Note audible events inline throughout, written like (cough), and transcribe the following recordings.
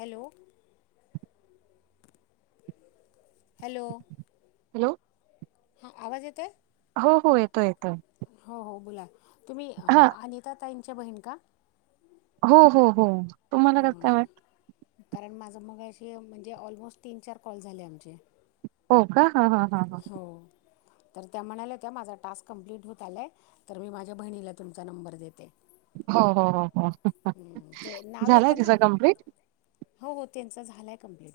Hello. (inaudible) Hello. Hello. हा आवाज येतोय? हो. हो. येतोय, येतोय. हो हो बोला, तुम्ही हा अनिता ताईंच्या बहीण का? हो हो हो, तुम्हाला कसं काय वाटलं? कारण माझं मगाशी, म्हणजे ऑलमोस्ट तीन चार कॉल झाले आमचे. हो का, हा हा. हा हो. तर त्या म्हणाल्या त्या, माझा टास्क कंप्लीट होत आलाय, तर मी माझ्या बहिणीला तुमचा नंबर देते. हो हो हो हो हं, ते नाव झालाय येतं ना तिचा कम्प्लीट. हो हो त्यांचा झालाय कम्प्लीट.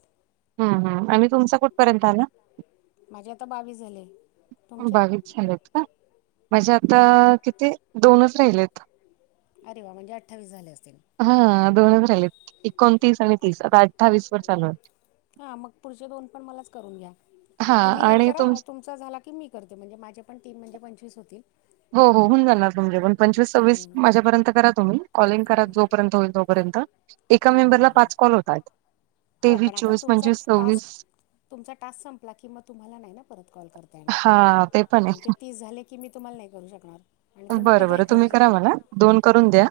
हम्म हम्म आणि तुम चा कुठपर्यंत आला? माझे आता बावीस झाले. तुमचे बावीस झालेत का? म्हणजे आता किती दोनच राहिलेत. अरे वा म्हणजे अठ्ठावीस झाले असते. हा दोनच राहिलेत. एकोणतीस आणि तीस, आता अठ्ठावीस वर चालू आहे. हा मग पुढचे दोन पण मलाच करून घ्या, मग हा तुम्ही एक आणि करा तुम तुमचं झाल की मी करते म्हणजे माझे पण तीन म्हणजे पंचवीस होतील. हो हो होऊन जाणार तुमचे पण पंचवीस सव्वीस हम्म. माझ्यापर्यंत करा तुम्ही कॉलिंग करा जोपर्यंत होईल तोपर्यंत. एका हो हो मेंबरला हो पाच कॉल होतात. हो तेवीस पण आता चोवीस तुमचा पंचवीस सव्वीस टास्क तुमचा टास्क संपला की मग, तुम्हाला नाही ना परत कॉल करता येणार. आता हेच चाललंय. ते मी तुम्हाला नाही करू शकणार. आणि तुम्ही पण बरं नाही बरं तुम्ही करू करा शकणार. मला, दोन करून द्या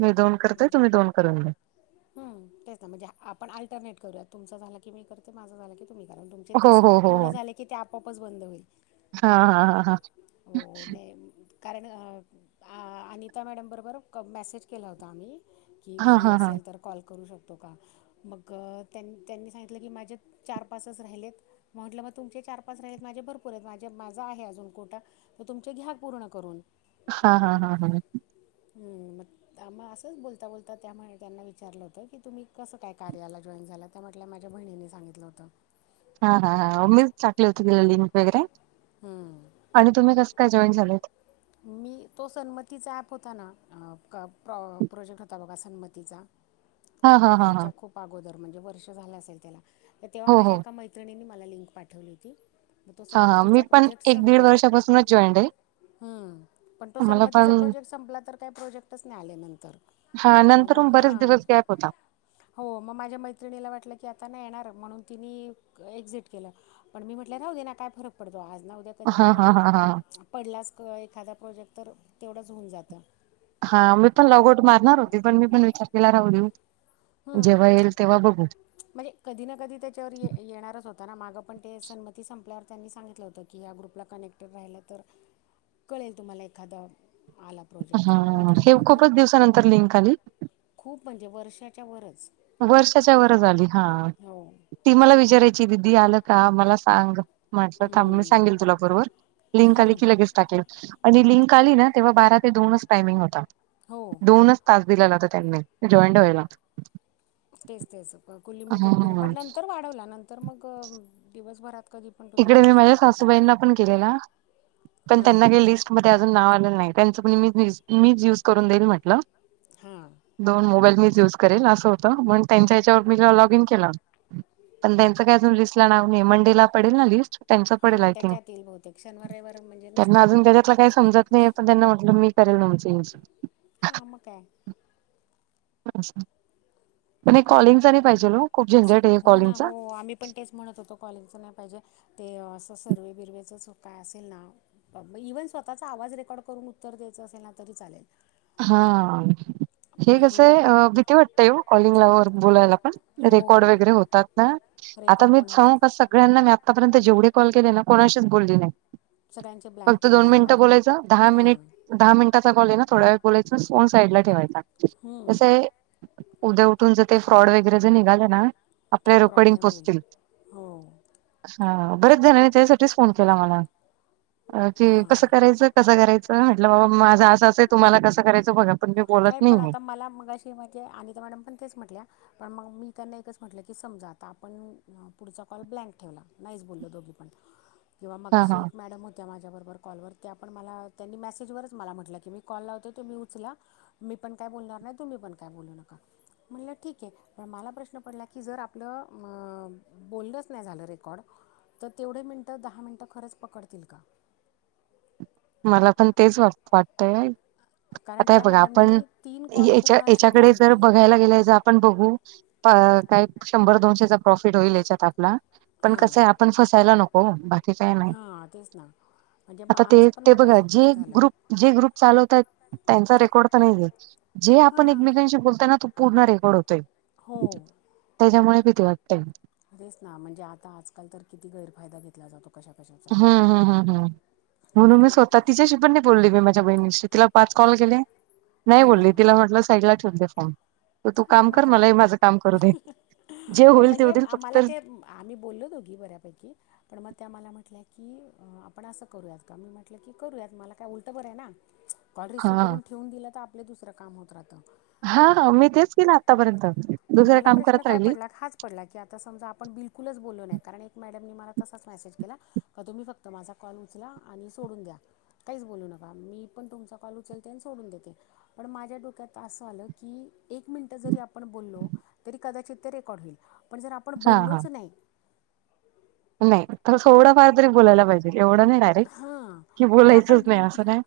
मी दोन करतेय तुम्ही दोन करून मी हम तेच ना म्हणजे आपण अल्टरनेट करूया. तुमचं झालं की मी करते माझं झालं की तुम्ही कारण तुमचे हो तीस हो हो पुर्ण हो झाले की ते आपोआपच बंद होईल. हा हा हो नाही. कारण अनिता मॅडमबरोबर क मेसेज केला होता आम्ही. की हा फ्री हा हा असेल तर कॉल करू शकतो का? मग त्यां त्यांनी सांगितलं की माजेत चार पाचच राहिलेत. म्हंटलं मग तुमचे चार पाच राहिलेत आहेत माझे भरपूर आहेत माझे माझा आहे अजून कोटा. तर तुमचे घ्या पूर्ण करून. हा हा हा हा. हम मग थांबा असंच बोलता बोलता त्यामुळे त्यांना विचारलं होतं की तुम्ही कसं काय? कार्याला जॉईन झालात त्या म्हटल्या माझ्या बहिणीनी सांगितलं होतं. हा हा आम्हीच टाकली होती लिंक वैगेरे. हम्. झालेत? मी तो सन्मतीचा ऍप होता ना प्र प्रोजेक्ट होता बघा सन्मतीचा. (unintelligible) हा हा ह्याच्या खूप अगोदर म्हणजे वर्ष झालं असेल त्याला, तर तेव्हा हो हो माझ्या एका मै त्रिणीने मला लिंक पाठवली होती, मग तो हा हा मी सन्मतीचा पण एक दीड वर्षापासूनच जॉईंड आहे. हम् पण तो मला सन्मतीचा पण प्रोजेक्ट संपला तर काही प्रोजेक्टच नाही आले नंतर. हा मग नंतर मा बरेच हां दिवस गॅप होता. हो मग माझ्या मैत्रिणीला वाटलं की आता नाही येणार म्हणून तिने एक्झिट केलं. पण मी म्हटलं राहू दे ना आता काय फरक पडतो आज न उद्या कधी ना हा हा कधी हा हा पडलाच क एखादा प्रोजेक्ट तर तेवढंच होऊन जातं. हा मी पण लॉगआऊट मारणार होती पण मी पण विचार केला राहू दे. हम्म. जेव्हा येईल तेव्हा बघू. म्हणजे कधी ना कधी त्याच्यावर येणारच होता ना, मागं पण ते संन्मती संपल्यावर त्यांनी सांगितलं होतं. की या ग्रुपला कनेक्टेड राहिलं तर, कळेल तुम्हाला एखादां आला प्रोजेक्ट हा तर मग म्हटले हे राहू दे खूपच दिवसानंतर लिंक आली खूप म्हणजे वर्षाच्या वरच वर्षाच्या वरच आली हा, हो ती मला विचारायची दिदी आलं का मला सांग म्हटलं थांब मी हम्म. सांगेल तुला बरोबर, लिंक आली की लगेच टाकेल. आणि लिंक आली ना, तेव्हा बारा ते दोनच टायमिंग होता. हो दोनच तास दिलेला होता त्यांनी, जॉईंड व्हायला. तेच तेच कु लिमिटेड पिरियड पण नंतर वाढवला, नंतर मग अ दिवसभरात कधी पण तुम्ही इकडे मी करू माझ्या शकत होते सासूबाईंना पण केलेला, पण त्यांना हां काय लिस् मध्ये अजून नाव आलेलं नाही, त्यांचं पण मी मीच युज करून देईल म्हटलं. हा. दोन मोबाईल मीच यूज करेल असं होतं, म्हण त्यांच्या याच्यावर मी ल लॉग इन केलं, पण त्यांचं काय अजून लिस्ट ला नाव नाय, मंडेला पडेल ना लिस्ट त्यांचं पडेल हां आयथिंक, त्याच्यात येईल बहुतेक शनिवार रविवार म्हणजे त्यांना नसतं ना अजून त्याच्यातलं काही समजत नाही पण त्यांना म्हटलं मी करेल तुमचं यूज. हा म काय. पण हे कॉलिंगचा नाही पाहिजेल ओ, खूप झंझट आहे हे हो ना हो कॉलिंगचा. आम्ही पण तेच म्हणत होतो कॉलिंगचं नाही पाहिजे, ते असं सर्वे बिरवेचंच काय असेल ना इव्हन स्वतःचा आवाज रेकॉर्ड करून उत्तर द्यायचं असेल ना तरी चालेल. हा, हे कसंय अ भीती वाटतंय ओ कॉलिंगला वर बोलायला पण. रेकॉर्ड हो वगैरे होतात ना, आता रेकॉर्ड पण मीच सांगू का होतात सग गळ्यांना मी आत्तापर्यंत जेवढ कॉल केले ना कोणाशीच बोलली नाही. सगळ्यांचे ब्लँक फक्त ठेवून दोन दिले ना मिनिटं बोलायचं, दहा हां मिनिट दहा मिनिटाचा कॉल आहे ना थोड्या वेळ बोलायचा फोन साईडला ठेवायचा, हं, कसंय उद्या उठून जर ते फ्रॉड वगैरे जर निघालं ना तर आपल्या रेकॉर्डिंग प्रॉब्लेम होईल पोचतील. हो हा, बरेच जणाने त्यासाठीच फोन केला मला, कि कसं हां करायचं कसं करायचं? म्हटलं बाबा माझं असं असंय तुम्हाला कसं करायचं बघा, पण मी बोलत पण नाही. आता मला मगाशी मग ते, अनिता मॅडम पण तेच म्हटल्या पण मग मी त्यांना एकच म्हटलं की, समजा आता आपण पुढचा कॉल ब्लँक ठेवला नाहीच बोलल दोघी पण (inaudible) किंवा मगाशी हा एक मॅडम होत्या माझ्या बरोबर कॉलवर त्या पण मला त्यांनी मेसेजवर मला म्हटलं की मी कॉल लावते, तुम्ही उचला मी पण काय बोलणार नाही, तुम्ही पण काय बोलू नका. म्हणलं ठीक आहे. पण मला प्रश्न पडला की, जर आपलं अं बोलनच नाही झालं रेकॉर्ड तर तेवढे मिनिटं दहा मिनिटं खरंच पकडतील का मला पण तेच वा वाटतय. कारण आता हे त्या बघा आपण मॅडमनी तीन कॉल याच्या पूर्ण असे याच्याकडे ब्लँक जर केले बघायला गेल ज पण बघू प काय शंभर दोनशेचा प्रॉफिट होईल याच्यात आपला पण कसं हां आहे आपण फसायला नको ओ बाकी काही नाही. हां तेच ना म्हणजे मग आता ते आमचं पण ते बघा मगाशी जे तेच झालं ग्रुप जे ग्रुप चालवताहेत त्यांचा रेकॉर्ड तर नाही आहे, जे आपण हां एकमेकांशी बोलताय ना पूर्ण रेकॉर्ड होतोय. हो त्याच्यामुळे भीती वाटते. तेच ना म्हणजे आता आजकाल तर किती गैरफायदा घेतला जातो. कशा कशा हा हा हा हा म्हणून मी पण स्वतः तिच्याशी पण नाही बोलली मी माझ्या बहिणीशी तिला पाच कॉल केले, नाही बोलले हं, तिला म्हटलं साईडला ठेवून दे फोन तू हां काम मग कर काय मलाही माझं काम करू दे, जे नाही होईल ते म्हणजे होतील फक्त मला ते आम्ही बोलल दोघी बऱ्यापैकी पण मग त्या मला म्हटल्याय की आपण असं करूयात का मी म्हटलं की करूयात, मला काय उलटं बरं आहे ना. हा कॉल रिसिव्ह करून ठेवून दिलं तर आपले दुसरं काम होत राहतं. हा मी तेच केलं आतापर्यंत पण दुसरं मला काम प्रश्न करत काय राहिली. पडला हाच पडला की आता समजा आपण बिलकुलच बोललो नाही कारण एक मॅडमनी मला तसाच मेसेज केला. का तुम्ही फक्त माझा कॉल उचला आणि सोडून द्या. काहीच बोलू नका मी पण तुमचा कॉल उचलते आणि सोडून देते. पण माझ्या डोक्यात असं आलं की एक. मिनिटं जरी आपण बोललो तरी कदाचित, ते रेकॉर्ड होईल. पण जर आपण हा हा बोललोच नाही. नाही तस एवढा फार तरी बोलायला पाहिजे एवढं नाही डायरेक्ट हां की, बोलायचंच नाही असं नाही.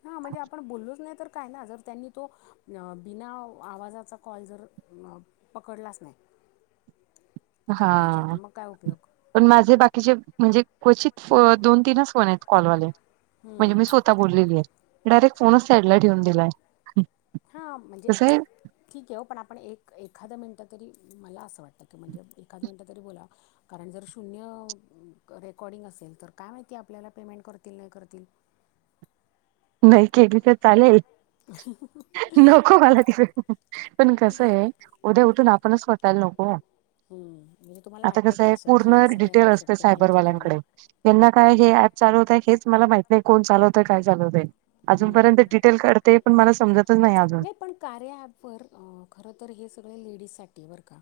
पण बोललोच नाही तर काय ना जर त्यांनी तो बिना आवाजाचा कॉल जर पकडलाच नाही आपल्या ह्याच्यात हा मग काय उपयोग. पण माझे बाकीचे म्हणजे क्वचित दोन तीनच फोन आहेत कॉलवाले. म्हणजे हम्म. मी स्वतः बोललेली आहे डायरेक्ट फोनच साइ ड ला ठेवन दिलाय. हा म्हणजे कसं आहे ठीक आहे हो पण आपण एक एखादं मिनिटं तरी मला असं वाटतं की म्हणजे एखाद मिनिटं तरी बोला कारण जर शून्य रेकॉर्डिंग असेल तर काय माहिती आपल्याला पेमेंट करतील नाही करतील. नाही केली तर चालेल. नको मला तिथं पण कस आहे उद्या उठून आपणच होटःयला नको. हम्म, म्हणजे तुम्हाला आता वाटतं कस का आहे असं की पूर्ण असं काय डिटेल होऊ असते शकतं ह्यांच्याकडनं सायबरवाल्यांकडे. त्यांना काय हे ऍप चालवतय हेच मला माहिित नाही कोण चालवतंय काय चालवतय. अजूनपर्यंत डिटेल करते पण मला समजतच नाही अजून. कार्यअँप खर तर हे सगळे लेडीजसाठी बरं का.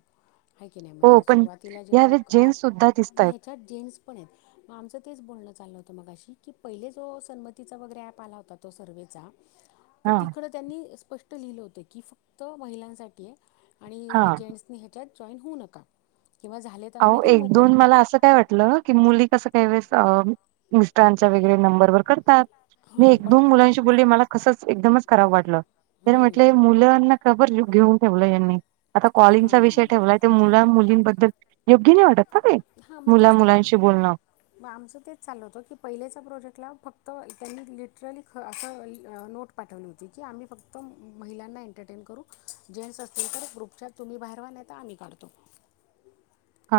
आहे की नाही हो म्हणजे पण सुरुवातीला जेव्हा यावेळेस जेन्स सुद्धा ॲप पण दिसतायत ह्याच्यात जेंट्स पण आहेत. मग आमचं तेच बोलण चाललं होतं मगाशी की पहिले जो सन्मतीचा वगैरे ऍप आला होता. तो सर्वे चा पण हा तिकडं त्यांनी स्पष्ट लिहिलं होत की फक्त महिलांसाठी आहे हा आणि जेंट्सनी. हो न झा आओ एक दोन मला असं काय वाटलं की मुली कसं काय वेळेस मिस्टरांच्या वगैरे नंबर वर करतात मी हां एक पण दोन मुलांशी बोलले मला कसंच एकदमच करावं वाटलं ते म्हटल मुलांना काबर घेऊन ठेवलं यांनी आता कॉलिंगचा विषय हां ठेवलाय ते मुला मुलींबद्दल योग्य नाही वाटत ह हां मग मुला तेच ना मुलांशी बोलणं मग आमचं तेच चाललं होत की पहिलेच्या प्रोजेक्टला फक्त त्यांनी लिटरली ख असं नोट पाठवली होती की आम्ही फक्त महिलांना एंटरटेन करू जेंट्स असतील तर ग्रुपच्या तुम्ही बाहेरवा नाही तर आम्ही काढतो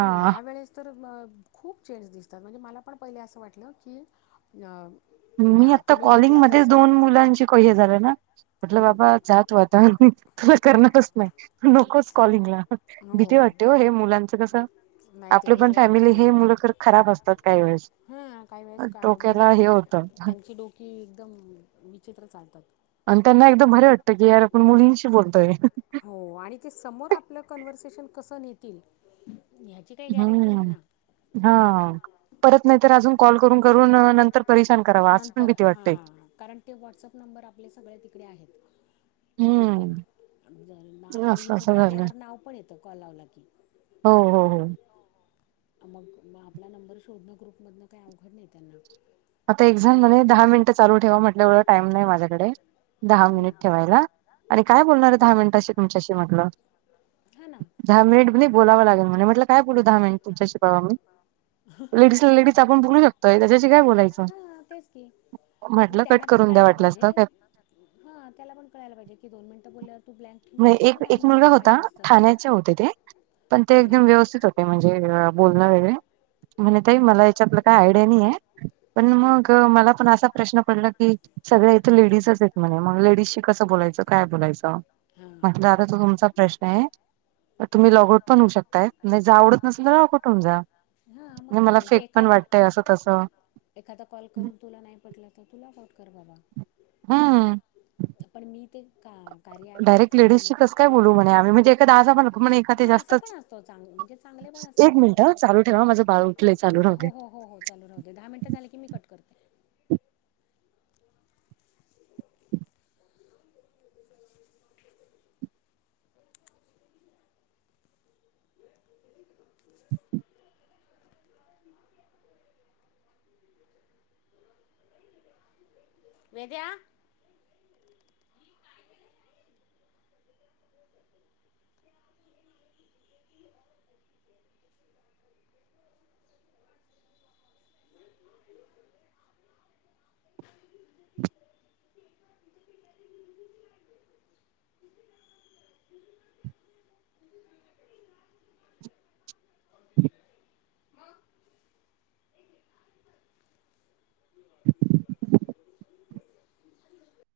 पण ह्या वेळेस तर खूप चेंज दिसतात म्हणजे मला पण पहिले असं वाटलं की या मी आता कॉलिंग मध्येच दोन मुलांची हे झालंय ना म्हटलं हं, बाबा जा तू आता तुला करणारच नाही नकोच कॉलिंगला भीती वाटते हो हे मुलांचं कसं नाही ते आपलं पण वेगळंच फॅमिली हे पडतं मुलं तर खराब असतात काही वेळेस हां काही वेळेस का डोक्याला मुलं हे होतं त्यांची डोकी एकदम विचित्र चालतात आणि त्यांना एकदम बरे वाटतं की यार आपण मुलींशी बोलतोय हो आणि ते समोर आपलं कन्व्हर्सेशन कसं नेतील ह हम्म ह परत नाहीतर अजून कॉल करून करून नंतर परिशान करावा असं पण नंतर भीती वाटते हां कारण ते व्हॉट्सअप नंबर आपले सगळे तिकडे आहेत. हम्म ग्रुपवर आणि असं इथं असं झालं कार्यावर नाव पण येतं कॉल लावला की हो हो हो मग मग आपला नंबर शोधणं ग्रुपमधनं काही अवघड नाही त्यांना आता एक्झाम नाही म्हणे दहा मिनिट चालू ठेवा म्हटलं एवढं टाइम नाही माझ्याकडे, दहा हम्म मिनिट ठेवायला. आणि काय बोलणार आहे दहा मिनिट अशी तुमच्याशी म्हटलं हां ना दहा मिनिट बी नाही बोलाव लागेल, म्हणे म्हटलं काय बोलू दहा मिनिट तुच्याशी बा मी लेडीजला लेडीज आपण बोलू शकतोय त्याच्याशी काय बोलायच हा तेच की मी त्यांना कट पण करून द्या कळायला वाटलं पाहिजे. असतं हा त्याला पण कळायला पाहिजे की दोन मिनिटं बोलल्यावर तु ब्लँक ठेवू म्या शकतो ना एक दहा एक मुलगा मिनटं होत त्या पाहिजेस तर ठाण्याचे होते ते पण ते हां एकदम व्यवस्थित होते, म्हणजे बोलणं वेगरे म्हणे ताईं मला याच्यातलं काय आयडिया नाही आहे, पण हं. मग मला पण असा प्रश्न पडलं की सगळ्या इथं लेडीजच आहेत म्हणे, मग लेडीजशी कसं बोलायचं काय बोलायचं हां म्हटलं आता तो तुमचा प्रश्न आहे. तर तुम्ही लॉगउट पण होऊ शकताय, नाही जा आवडत नसेल तर लॉगउट होऊ जा हा मग नाही काय मला म्हणजे फेक पण एखादा वाटतय असं तसं एखादा कॉल करून तुला नाही पटलं तर तु लॉगऑऊट कर बाबा हं पण मी ते का कार्य ऍप का डायरेक्ट ठेवलंय लेडीजशी म्हटल कसं काय बोलू म्हणे आम्ही म्हणजे एका दहा जण म्हणे एका ते हा अस जास्तच पण अस चांग चांगले पण असतात एक ना, मिनिट चालू ठेवा माझं बाळ उठलंय चालू राहू द्या हो हो हो चालू राहुदे दहा मिनट झाले की मी कट करते. वेद्या (inaudible) (inaudible) (inaudible) (inaudible) (inaudible) (inaudible)